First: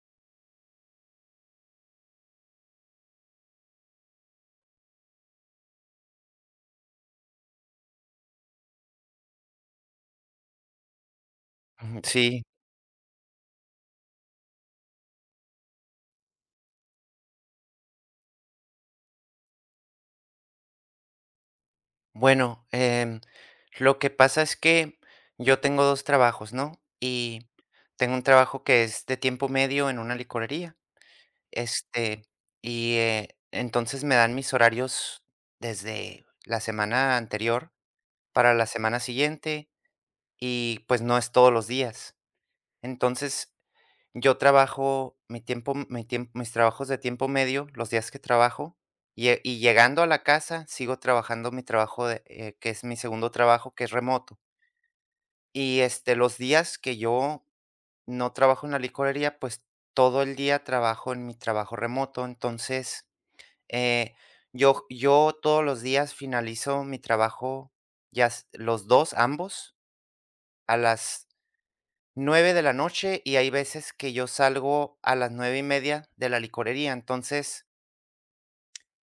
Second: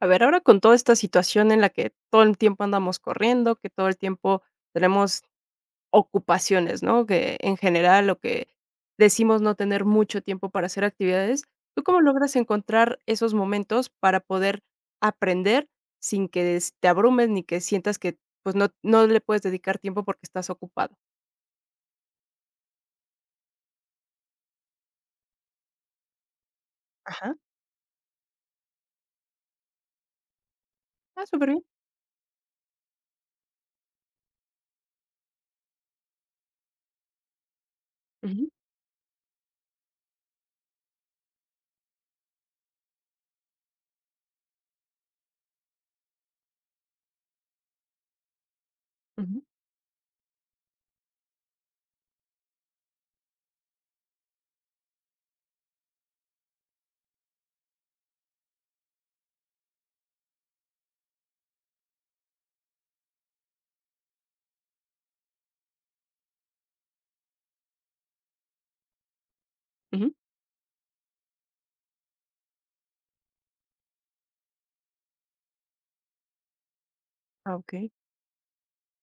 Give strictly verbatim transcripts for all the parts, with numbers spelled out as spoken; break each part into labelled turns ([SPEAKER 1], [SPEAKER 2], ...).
[SPEAKER 1] A ver, ahora con toda esta situación en la que todo el tiempo andamos corriendo, que todo el tiempo tenemos ocupaciones, ¿no? Que en general lo que decimos no tener mucho tiempo para hacer actividades, ¿tú cómo
[SPEAKER 2] Ujú. Sí,
[SPEAKER 1] logras encontrar esos momentos para poder aprender sin que des- te abrumes ni que sientas que pues no, no le puedes dedicar tiempo porque estás ocupado?
[SPEAKER 2] bueno, em, lo que pasa es que yo tengo dos trabajos, ¿no?
[SPEAKER 1] Ajá.
[SPEAKER 2] Y tengo un trabajo que es de tiempo medio en una licorería,
[SPEAKER 1] Ah, súper bien.
[SPEAKER 2] este, y eh, entonces me dan mis horarios desde la semana anterior
[SPEAKER 1] Ujú,
[SPEAKER 2] para la semana siguiente y pues no es todos los días. Entonces, Yo trabajo mi tiempo mi tiemp mis trabajos de tiempo medio, los días que trabajo, y
[SPEAKER 1] ujú,
[SPEAKER 2] y llegando a la casa, sigo trabajando mi trabajo de, eh, que es mi segundo trabajo, que es remoto. Y, este, los días que yo no trabajo en la licorería, pues, todo el día trabajo en mi trabajo remoto. Entonces, eh, yo yo todos los días finalizo mi trabajo trabaas los dos ambos,
[SPEAKER 1] ujú.
[SPEAKER 2] a las nueve de la noche, y hay veces que yo salgo a las nueve y media de la licorería.
[SPEAKER 1] Ah,
[SPEAKER 2] Entonces,
[SPEAKER 1] ok.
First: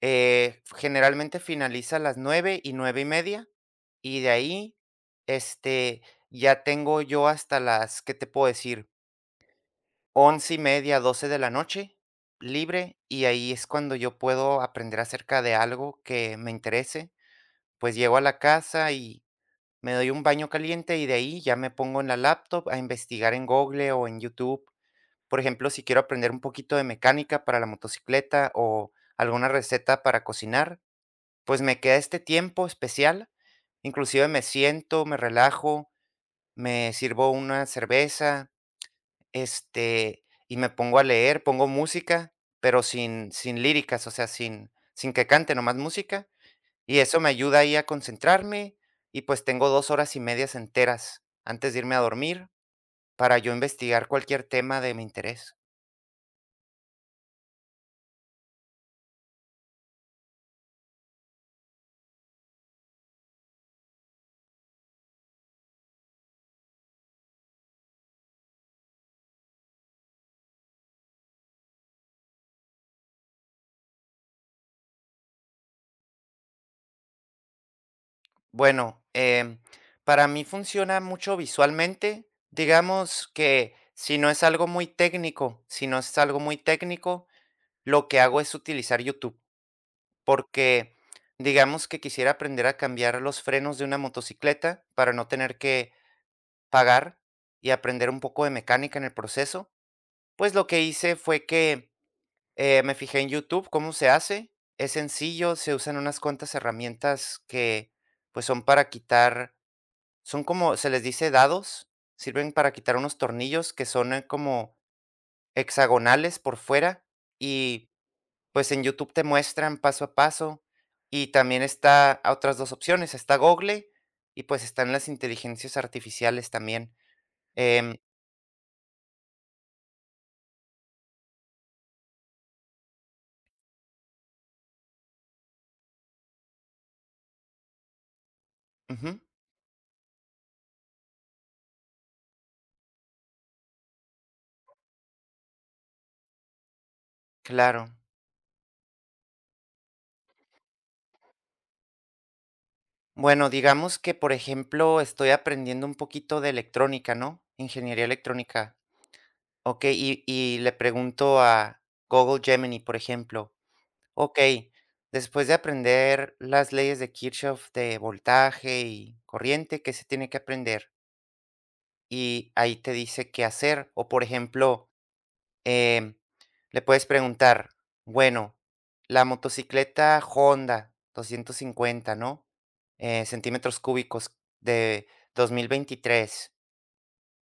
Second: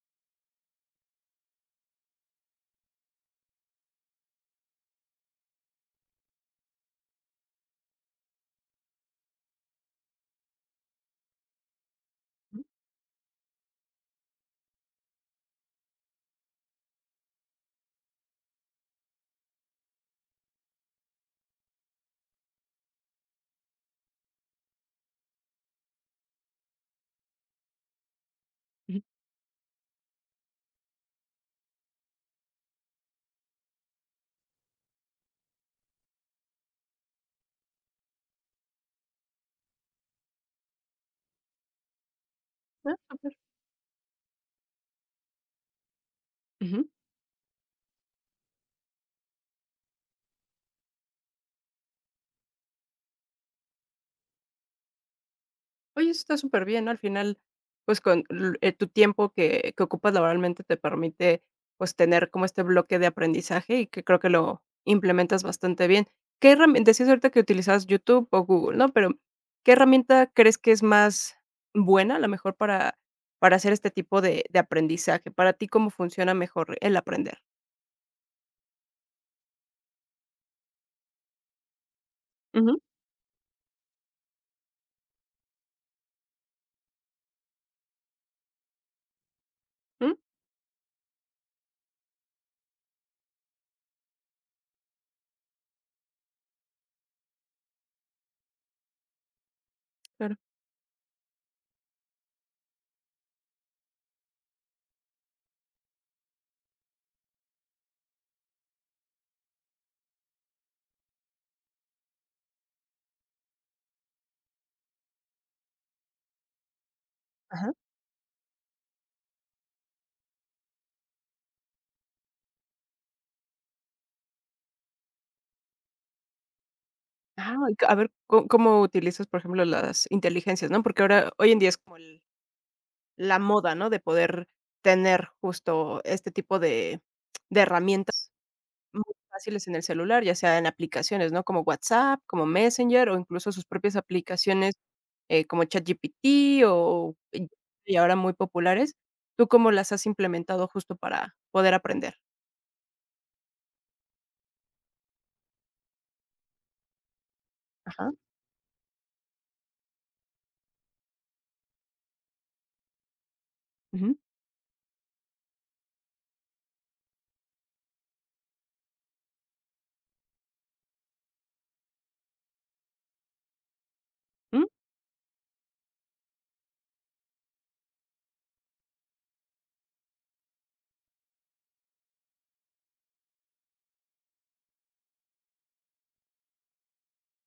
[SPEAKER 2] eh, generalmente finaliza a las nueve y nueve y media, y de ahí, este, ya tengo yo hasta las, ¿qué te puedo decir? Once y media, doce de la noche
[SPEAKER 1] Ujú,
[SPEAKER 2] libre, y ahí es cuando yo puedo aprender acerca de algo que me interese. Pues llego a la casa y me doy un baño caliente, y de ahí ya me pongo en la laptop a investigar en Google o en YouTube. Por ejemplo, si quiero aprender un poquito de mecánica para la motocicleta o
[SPEAKER 1] ujú.
[SPEAKER 2] alguna receta para cocinar, pues me queda este tiempo especial. Inclusive me siento, me relajo, me sirvo una cerveza, este, y me pongo a leer, pongo música, pero
[SPEAKER 1] Ah,
[SPEAKER 2] sin,
[SPEAKER 1] súper.
[SPEAKER 2] sin líricas, o sea, sin, sin que cante, nomás música. Y eso me ayuda ahí a concentrarme y pues tengo dos horas y medias enteras antes de irme a dormir para yo investigar cualquier tema de mi interés.
[SPEAKER 1] Oye, eso está súper bien, ¿no? Al final, pues, con l eh, tu tiempo que que ocupas laboralmente te permite, pues, tener como este bloque de aprendizaje y que creo que lo implementas bastante bien. ¿Qué herramienta decías ahorita que utilizabas YouTube o Google, no? Pero, ¿qué herramienta crees que es más buena, la mejor para para hacer este tipo de de aprendizaje? Para ti, ¿cómo funciona mejor el aprender?
[SPEAKER 2] Bueno, em, para mí funciona mucho visualmente.
[SPEAKER 1] Ujú,
[SPEAKER 2] Digamos que si no es algo muy técnico, si no es algo muy técnico, lo que hago es utilizar YouTube,
[SPEAKER 1] mm,
[SPEAKER 2] porque digamos que quisiera aprender a cambiar los frenos de una motocicleta para no tener que pagar y aprender un poco de mecánica en el proceso.
[SPEAKER 1] claro.
[SPEAKER 2] Pues lo que hice fue que eh, me fijé en YouTube cómo se hace. Es sencillo, se usan unas cuantas herramientas que pues son para quitar, son como se les dice dados, sirven para quitar unos tornillos que son, eh, como hexagonales por fuera
[SPEAKER 1] Ajá.
[SPEAKER 2] y, pues, en YouTube te muestran paso a paso. Y también está a otras dos opciones, está Google y, pues, están las inteligencias artificiales también.
[SPEAKER 1] Ah, y c- a
[SPEAKER 2] Em
[SPEAKER 1] ver, ¿có cómo utilizas, por ejemplo, las inteligencias, no? Porque ahora hoy en día es como el la moda, ¿no? De poder tener justo este tipo de de herramientas muy
[SPEAKER 2] Ujú,
[SPEAKER 1] fáciles en el celular, ya sea en aplicaciones, ¿no? Como WhatsApp, como Messenger o incluso sus propias aplicaciones, eh, como ChatGPT o
[SPEAKER 2] claro.
[SPEAKER 1] y ahora muy populares. ¿Tú cómo las has implementado justo para poder aprender?
[SPEAKER 2] Bueno, digamos que, por ejemplo, estoy aprendiendo un poquito de electrónica, ¿no? Ingeniería
[SPEAKER 1] Ajá.
[SPEAKER 2] electrónica. Okey, y y le pregunto a Google Gemini, por ejemplo.
[SPEAKER 1] Ujú.
[SPEAKER 2] Ok, después de aprender las leyes de Kirchhoff de voltaje y corriente, ¿qué se tiene que aprender? Y ahí te dice qué hacer. O por
[SPEAKER 1] Mm,
[SPEAKER 2] ejemplo, em, le puedes preguntar, bueno, la motocicleta Honda doscientos cincuenta, ¿no? Eh, centímetros cúbicos de dos mil veintitrés.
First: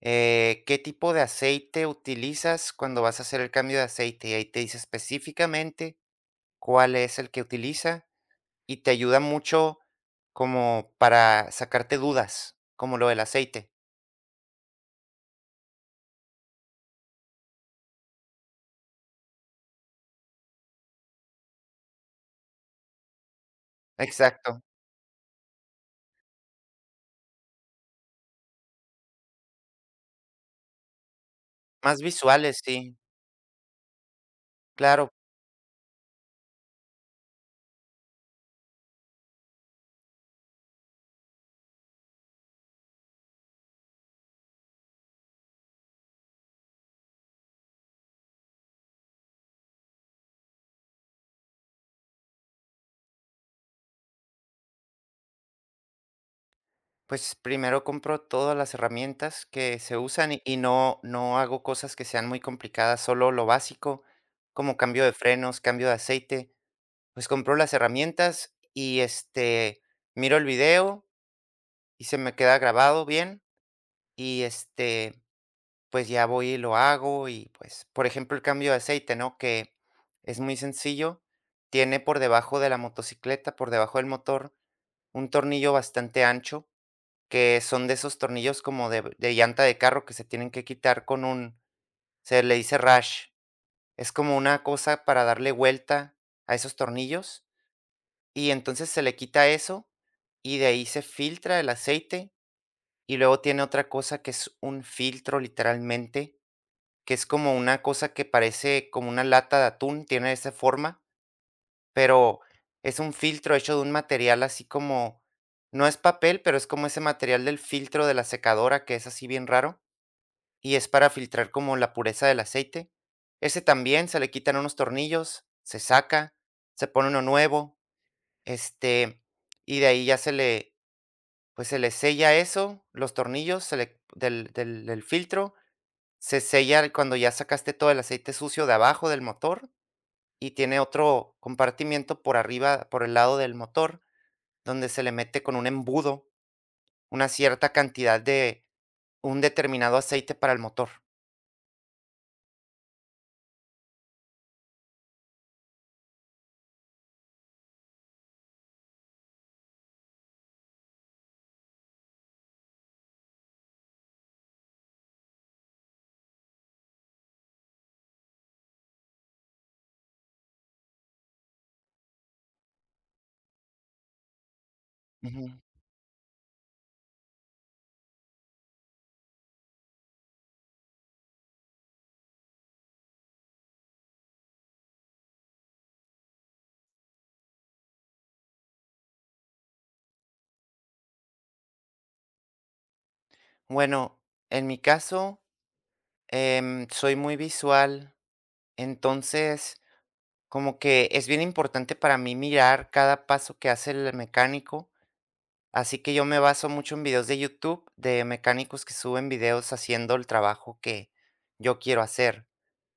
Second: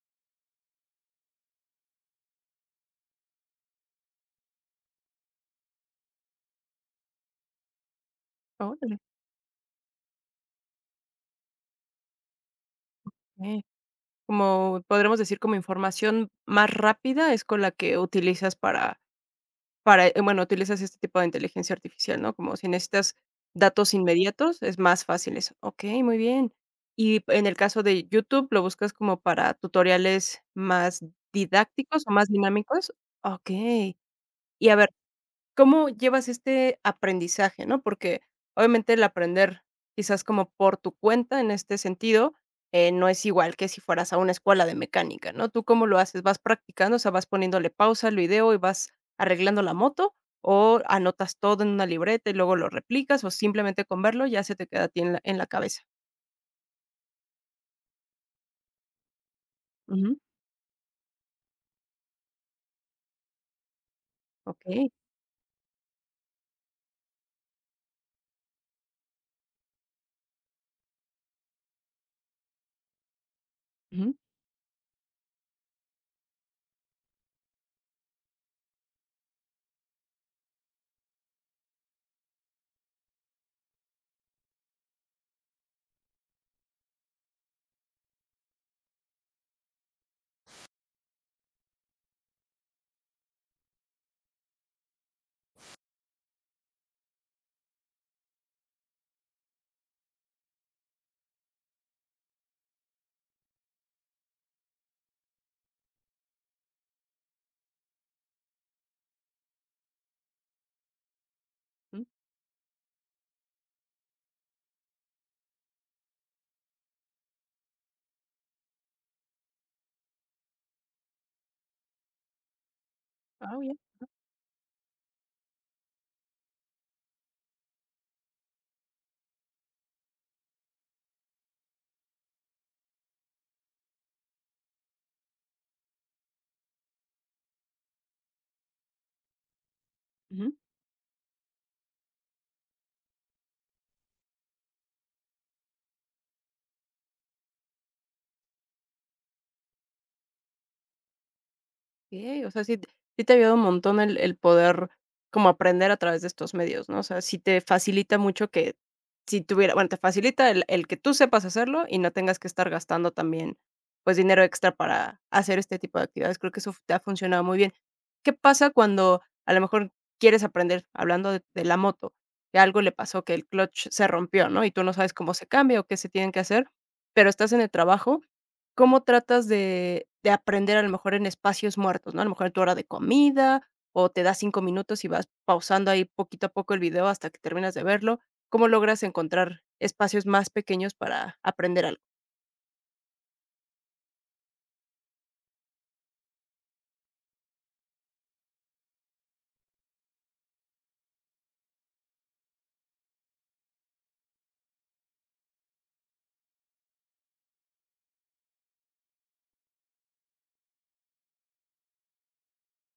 [SPEAKER 2] eh, ¿qué tipo de aceite utilizas cuando vas a hacer el cambio de aceite? Y ahí te dice específicamente cuál es el que utiliza y te
[SPEAKER 1] órale,
[SPEAKER 2] ayuda mucho como para sacarte dudas, como lo del
[SPEAKER 1] okey.
[SPEAKER 2] aceite.
[SPEAKER 1] Como podremos decir, como información más rápida es con la que utilizas para Para, eh, bueno, utilizas este tipo de inteligencia artificial, ¿no? Como si necesitas datos inmediatos,
[SPEAKER 2] Exacto.
[SPEAKER 1] es más fácil eso. Okey, muy bien. Y en el caso de YouTube, ¿lo buscas como para tutoriales más
[SPEAKER 2] Más
[SPEAKER 1] didácticos o más
[SPEAKER 2] visuales,
[SPEAKER 1] dinámicos?
[SPEAKER 2] sí.
[SPEAKER 1] Okey. Y a ver,
[SPEAKER 2] Claro,
[SPEAKER 1] ¿cómo llevas este aprendizaje, no? Porque obviamente el aprender quizás como por tu cuenta en este sentido, eh, no es igual que si fueras a una escuela de mecánica, ¿no? ¿Tú cómo lo haces? ¿Vas practicando? O sea, ¿vas poniéndole pausa al video y vas arreglando la moto? ¿O anotas todo en una libreta y luego lo replicas? ¿O simplemente con verlo ya se te queda a ti en la, en la cabeza?
[SPEAKER 2] pues primero compro todas las herramientas que se
[SPEAKER 1] Ujú,
[SPEAKER 2] usan y y no no hago cosas que sean muy complicadas, solo lo básico, como
[SPEAKER 1] ok,
[SPEAKER 2] cambio de frenos, cambio de aceite. Pues compro las herramientas y, este, miro el video y se me queda grabado bien
[SPEAKER 1] ujú, ujú.
[SPEAKER 2] y, este, pues ya voy y lo hago y pues, por ejemplo, el cambio de aceite, ¿no? Que es muy sencillo, tiene por debajo de la motocicleta, por debajo del motor, un tornillo bastante ancho, que son de esos tornillos como de, de llanta de carro que se tienen que quitar con un, se le dice rash, es como una cosa para darle vuelta a esos tornillos y entonces se le quita eso y de ahí se filtra el aceite y luego tiene otra cosa que es un filtro literalmente, que es como una cosa que parece como una lata de atún, tiene esa forma,
[SPEAKER 1] Mm,
[SPEAKER 2] pero es un filtro hecho de un material así como, no es papel, pero es como ese material del filtro de la secadora que es así bien raro y es para filtrar como la pureza del aceite.
[SPEAKER 1] ah,
[SPEAKER 2] Ese
[SPEAKER 1] bien.
[SPEAKER 2] también se le quitan unos tornillos, se saca, se pone uno nuevo, este, y de ahí ya se le, pues se le sella eso, los tornillos se le, del, del del filtro se sella cuando ya sacaste todo el aceite sucio de abajo del motor y tiene otro compartimiento por arriba, por el lado del motor, donde se le mete con un embudo una cierta cantidad de un determinado aceite para el motor.
[SPEAKER 1] Okey, o sea, sí t sí te ha ayudado un montón el el poder como aprender a través de estos medios, ¿no? O sea, sí te facilita mucho que si tuviera bueno, te facilita el el que tú sepas hacerlo y no tengas que estar gastando también, pues, dinero extra para hacer este tipo de actividades. Creo que eso te ha funcionado muy bien. ¿Qué pasa cuando a lo mejor quieres aprender, hablando de de la moto, que algo le pasó, que el clutch se rompió, ¿no? Y tú no sabes cómo se
[SPEAKER 2] Ujú.
[SPEAKER 1] cambia o qué se tienen que hacer, pero estás en el trabajo. ¿Cómo tratas de de aprender a lo mejor en espacios muertos, no? A lo mejor en tu hora de comida, o te das cinco minutos y vas pausando ahí poquito a poco el video hasta que terminas de verlo. ¿Cómo logras encontrar espacios más pequeños para aprender algo?
[SPEAKER 2] Bueno, en mi caso, em, soy muy visual, entonces como que es bien importante para mí mirar cada paso que hace el mecánico. Así que yo me baso mucho en videos de YouTube de mecánicos que suben videos haciendo el trabajo que yo quiero hacer.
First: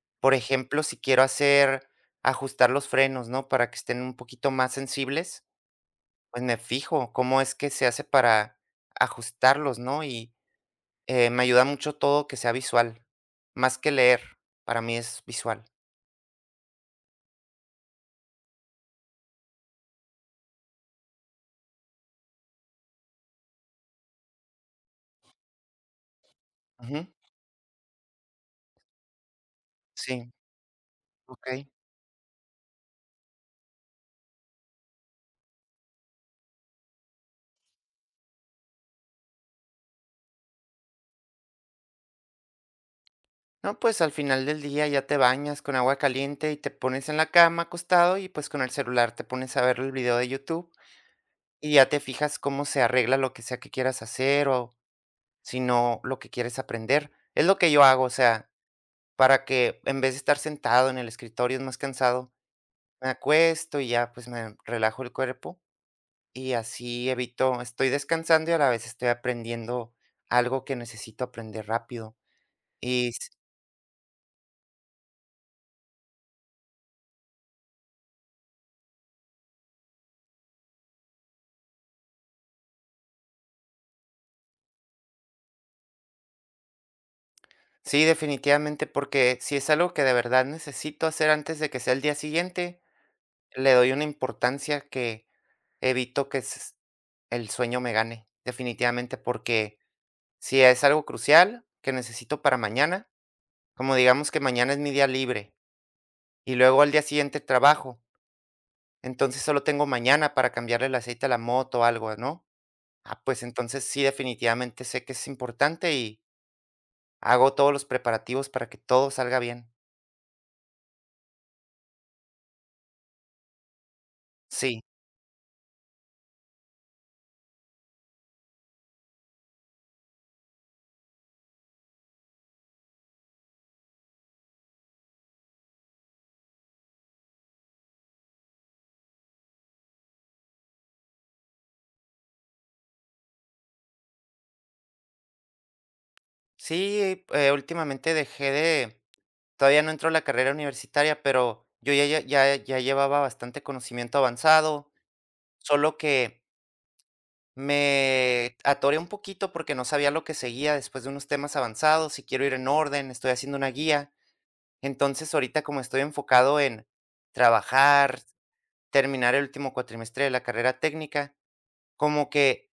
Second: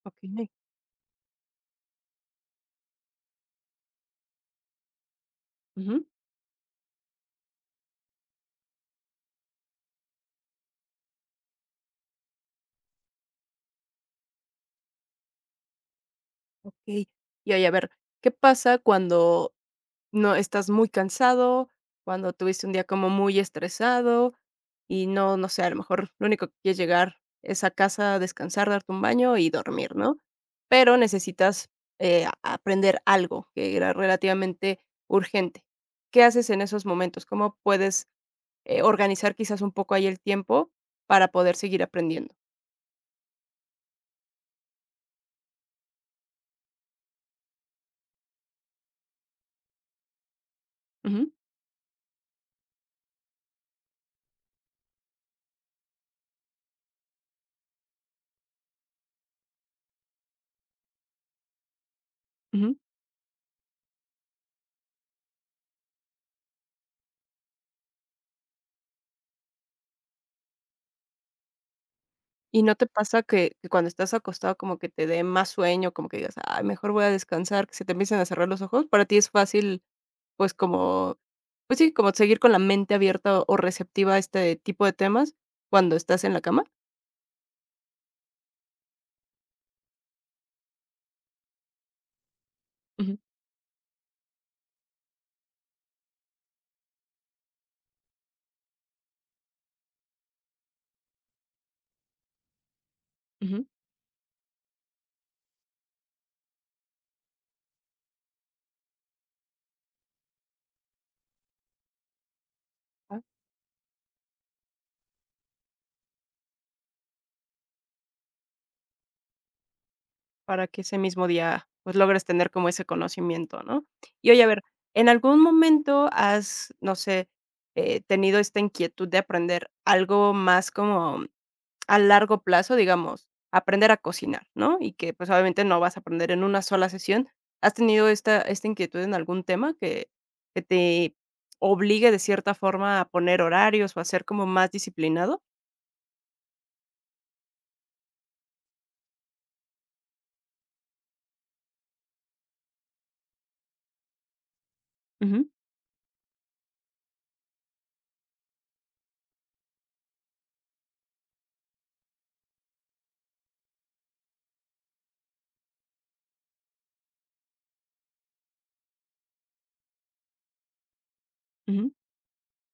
[SPEAKER 1] Okey.
[SPEAKER 2] Por ejemplo, si quiero hacer, ajustar los frenos, ¿no? Para que estén un poquito más sensibles,
[SPEAKER 1] Ujú.
[SPEAKER 2] pues me fijo cómo es que se hace para ajustarlos, ¿no? Y eh, me ayuda mucho todo que sea visual, más que leer, para mí es visual.
[SPEAKER 1] Okey. Y oye, a ver, ¿qué pasa cuando no, estás muy cansado, cuando tuviste un día como muy estresado y no, no sé, a lo mejor lo único que quieres
[SPEAKER 2] Ujú,
[SPEAKER 1] llegar es a casa, descansar, darte un baño y dormir, ¿no?
[SPEAKER 2] sí,
[SPEAKER 1] Pero
[SPEAKER 2] ok.
[SPEAKER 1] necesitas eh, a- aprender algo que era relativamente urgente. ¿Qué haces en esos momentos? ¿Cómo puedes eh, organizar quizás un poco ahí el tiempo para poder seguir aprendiendo?
[SPEAKER 2] No, pues al final del día ya te bañas con agua caliente y te pones en la cama acostado y pues con el celular te pones a ver el video de YouTube
[SPEAKER 1] Ujú,
[SPEAKER 2] y ya te fijas cómo se arregla lo que sea que quieras hacer o si no lo que quieres aprender. Es lo que yo hago, o sea, para que, en vez de estar sentado en el escritorio, es más cansado,
[SPEAKER 1] ujú.
[SPEAKER 2] me acuesto y ya pues me relajo el cuerpo y así evito, estoy descansando y a la vez estoy aprendiendo algo que necesito aprender rápido.
[SPEAKER 1] ¿Y no te
[SPEAKER 2] Y
[SPEAKER 1] pasa que que cuando estás acostado como que te dé más sueño, como que digas: "Ay, mejor voy a descansar", que se te empiecen a cerrar los ojos? ¿Para ti es fácil, pues, como, pues sí, como seguir con la mente abierta o o receptiva a este tipo de temas cuando estás en la cama?
[SPEAKER 2] sí, definitivamente, porque si es algo que de verdad necesito hacer antes de que sea el día siguiente,
[SPEAKER 1] Ujú,
[SPEAKER 2] le doy una importancia que evito que s- el sueño me gane, definitivamente, porque si es algo crucial que necesito para mañana,
[SPEAKER 1] ujú.
[SPEAKER 2] como digamos que mañana es mi día libre y luego al día siguiente trabajo, entonces solo tengo mañana para cambiarle el aceite a la moto o algo, ¿no?
[SPEAKER 1] Ah,
[SPEAKER 2] Ah, pues entonces sí, definitivamente sé que es importante y hago todos los preparativos para que todo salga bien.
[SPEAKER 1] para que ese mismo día, pues, logres tener como ese conocimiento, ¿no? Y oye, a ver,
[SPEAKER 2] Sí.
[SPEAKER 1] ¿en algún momento has, no sé, eh, tenido esta inquietud de aprender algo más como a largo plazo, digamos, aprender a cocinar, ¿no? Y que, pues, obviamente no vas a aprender en una sola sesión. ¿Has tenido esta esta inquietud en algún tema que que te obligue de cierta forma a poner horarios o a ser como más disciplinado?
[SPEAKER 2] Sí, eh, últimamente dejé de, todavía no entró la carrera universitaria, pero yo ya ya ya ya llevaba bastante conocimiento avanzado,
[SPEAKER 1] Ujú,
[SPEAKER 2] solo que me atoré un poquito porque no sabía lo que seguía después de unos temas avanzados, si quiero ir en orden, estoy haciendo una guía. Entonces, ahorita como estoy enfocado en trabajar, terminar el último cuatrimestre de la carrera técnica,
[SPEAKER 1] ujú.
[SPEAKER 2] como que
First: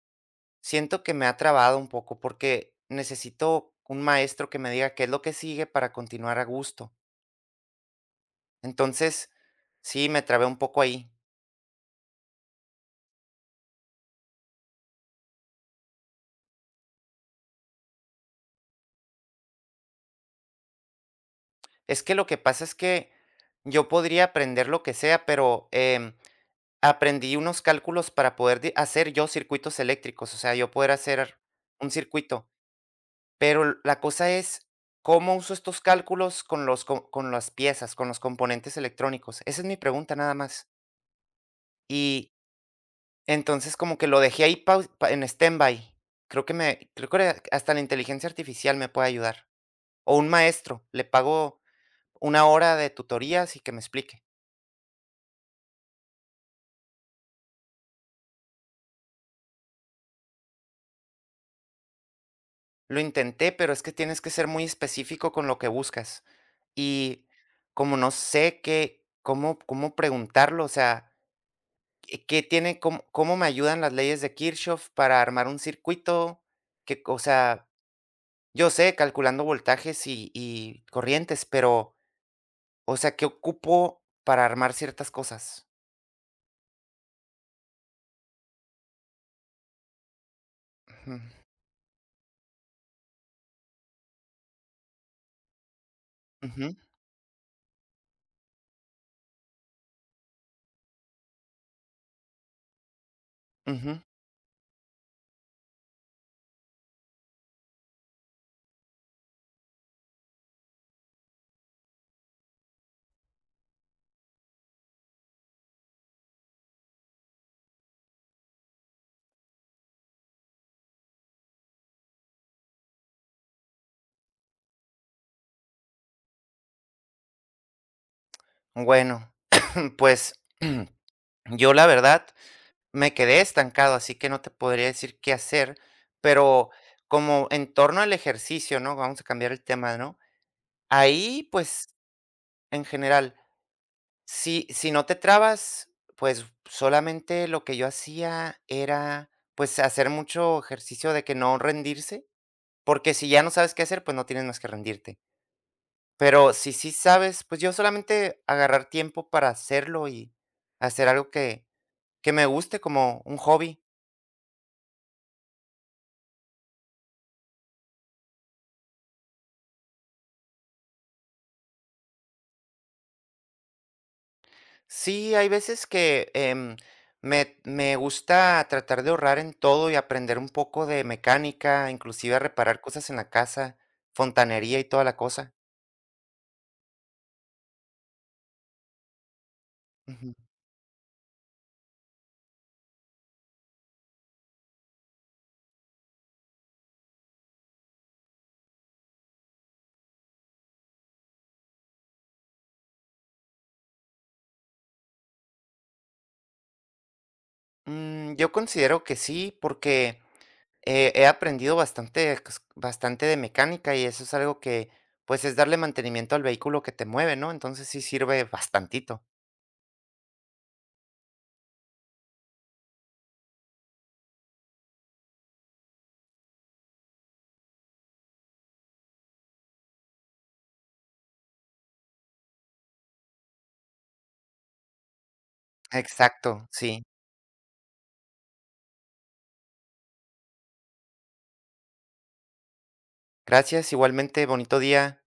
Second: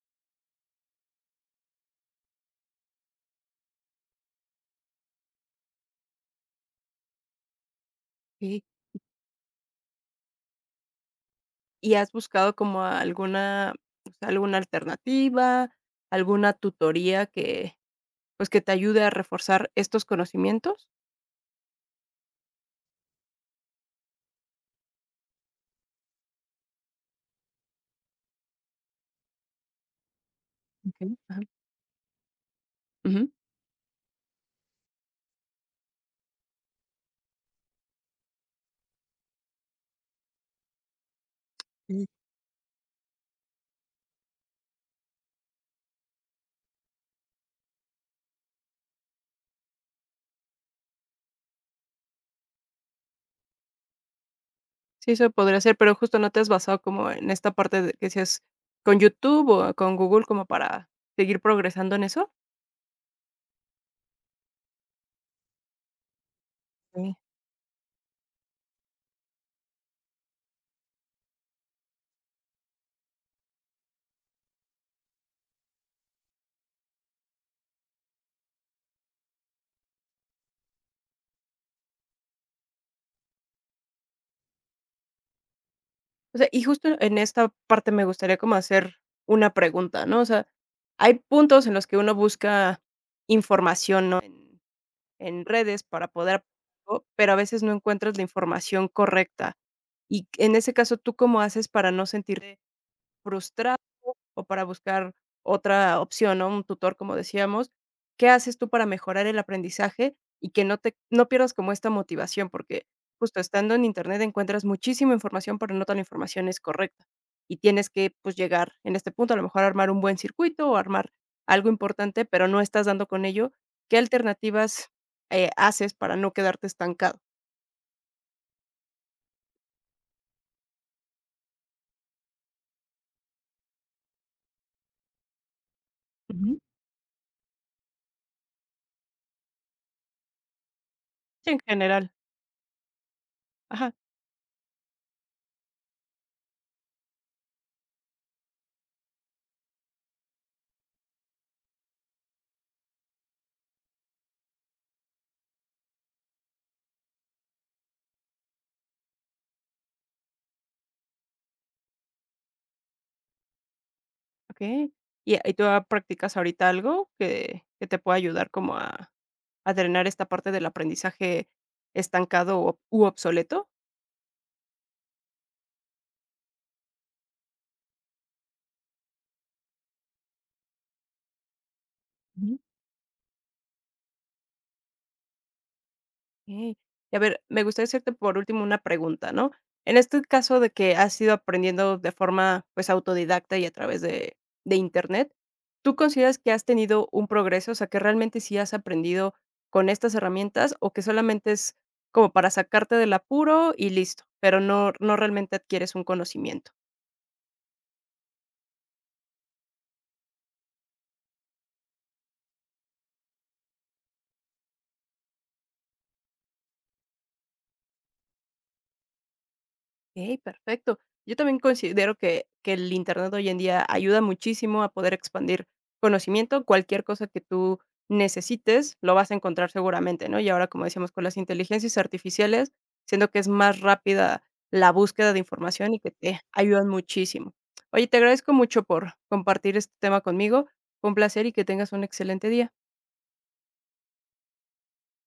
[SPEAKER 2] siento que me ha trabado un poco porque necesito un maestro que me diga qué es lo que sigue para continuar a gusto.
[SPEAKER 1] Sí,
[SPEAKER 2] Entonces, sí, me trabé un poco ahí.
[SPEAKER 1] ¿y has buscado como alguna, o sea, alguna alternativa, alguna tutoría que, pues, que te ayude a reforzar estos conocimientos?
[SPEAKER 2] Es que lo que pasa es que yo podría aprender lo que sea, pero em, aprendí unos cálculos para poder di- hacer yo circuitos eléctricos, o sea, yo poder
[SPEAKER 1] Okey.
[SPEAKER 2] hacer
[SPEAKER 1] Ajá,
[SPEAKER 2] un circuito.
[SPEAKER 1] ujú.
[SPEAKER 2] Pero l- la cosa es cómo uso estos cálculos con los, co- con las piezas, con los componentes electrónicos. Esa es mi pregunta nada más. Y entonces, como que lo dejé ahí, pau pa en stand-by. Creo que me creo que hasta la inteligencia artificial me puede ayudar, o un maestro, le pago una hora de tutorías y que me explique.
[SPEAKER 1] Sí, eso podría ser, pero justo no te has basado como en esta parte de que decías con YouTube o con Google como para seguir progresando en eso.
[SPEAKER 2] Lo intenté, pero es que tienes que ser muy específico con lo que buscas,
[SPEAKER 1] Sí.
[SPEAKER 2] y como no sé qué cómo cómo preguntarlo, o sea, ¿qué qué tiene, cómo cómo me ayudan las leyes de Kirchhoff para armar un circuito? ¿Qué co O sea, yo sé calculando voltajes y y corrientes, pero, o sea, qué ocupo para armar ciertas cosas.
[SPEAKER 1] O sea, y justo en esta parte me gustaría como hacer una pregunta, ¿no? O sea, hay
[SPEAKER 2] Ujú,
[SPEAKER 1] puntos en los que uno busca información, ¿no? En, en redes para poder,
[SPEAKER 2] ujú,
[SPEAKER 1] o- pero a veces no encuentras la información correcta. Y en ese caso, ¿tú cómo haces para no sentirte frustrado
[SPEAKER 2] ujú.
[SPEAKER 1] o para buscar otra opción, no? Un tutor, como decíamos. ¿Qué haces tú para mejorar el aprendizaje y que no te no pierdas como esta motivación? Porque justo estando en Internet encuentras muchísima información, pero no toda la información es correcta. Y tienes que, pues, llegar en este punto, a lo mejor armar un buen circuito o armar algo importante, pero no estás dando con ello. ¿Qué alternativas, eh, haces para no quedarte estancado?
[SPEAKER 2] Bueno, pues, yo la verdad me quedé estancado, así que no te podría decir qué hacer,
[SPEAKER 1] Ujú.
[SPEAKER 2] pero como en torno al ejercicio, ¿no? Vamos a cambiar el tema, ¿no? Ahí,
[SPEAKER 1] En
[SPEAKER 2] pues,
[SPEAKER 1] general.
[SPEAKER 2] en general,
[SPEAKER 1] Ajá.
[SPEAKER 2] si si no te trabas, pues, solamente lo que yo hacía era, pues, hacer mucho ejercicio de que no rendirse, porque si ya no sabes qué hacer, pues, no tienes más que rendirte. Pero si sí sabes, pues yo solamente agarrar tiempo para hacerlo y hacer algo que, que me guste como un hobby.
[SPEAKER 1] Okey. ¿Y y tú ah, practicas ahorita algo que que te pueda ayudar como a a drenar esta parte del aprendizaje estancado u u obsoleto?
[SPEAKER 2] Sí, hay veces que em, me, me gusta tratar de ahorrar en todo y aprender un poco de mecánica, inclusive a
[SPEAKER 1] Ujú.
[SPEAKER 2] reparar cosas en la casa, fontanería y toda la cosa.
[SPEAKER 1] Okey. Y a ver, me gustaría hacerte por último una pregunta, ¿no? En este
[SPEAKER 2] Ujú.
[SPEAKER 1] caso de que has ido aprendiendo de forma, pues, autodidacta y a través de de Internet, ¿tú consideras que has tenido un progreso? O sea, ¿que realmente sí has aprendido con estas herramientas o que solamente es como para sacarte del apuro y listo, pero no no realmente adquieres un conocimiento?
[SPEAKER 2] Mm, yo considero que sí, porque Eh, he aprendido bastante, cos- bastante de mecánica y eso es algo que, pues, es darle mantenimiento al vehículo que te mueve, ¿no? Entonces sí sirve bastantito.
[SPEAKER 1] Okey, perfecto. Yo también considero que que el Internet hoy en día ayuda muchísimo a poder expandir conocimiento. Cualquier cosa que tú necesites, lo vas a encontrar seguramente, ¿no? Y ahora, como decíamos, con las inteligencias artificiales, siendo que es más rápida la búsqueda de información y que te
[SPEAKER 2] Exacto,
[SPEAKER 1] ayudan
[SPEAKER 2] sí.
[SPEAKER 1] muchísimo. Oye, te agradezco mucho por compartir este tema conmigo. Fue un placer y que tengas un excelente día.
[SPEAKER 2] Gracias, igualmente, bonito día.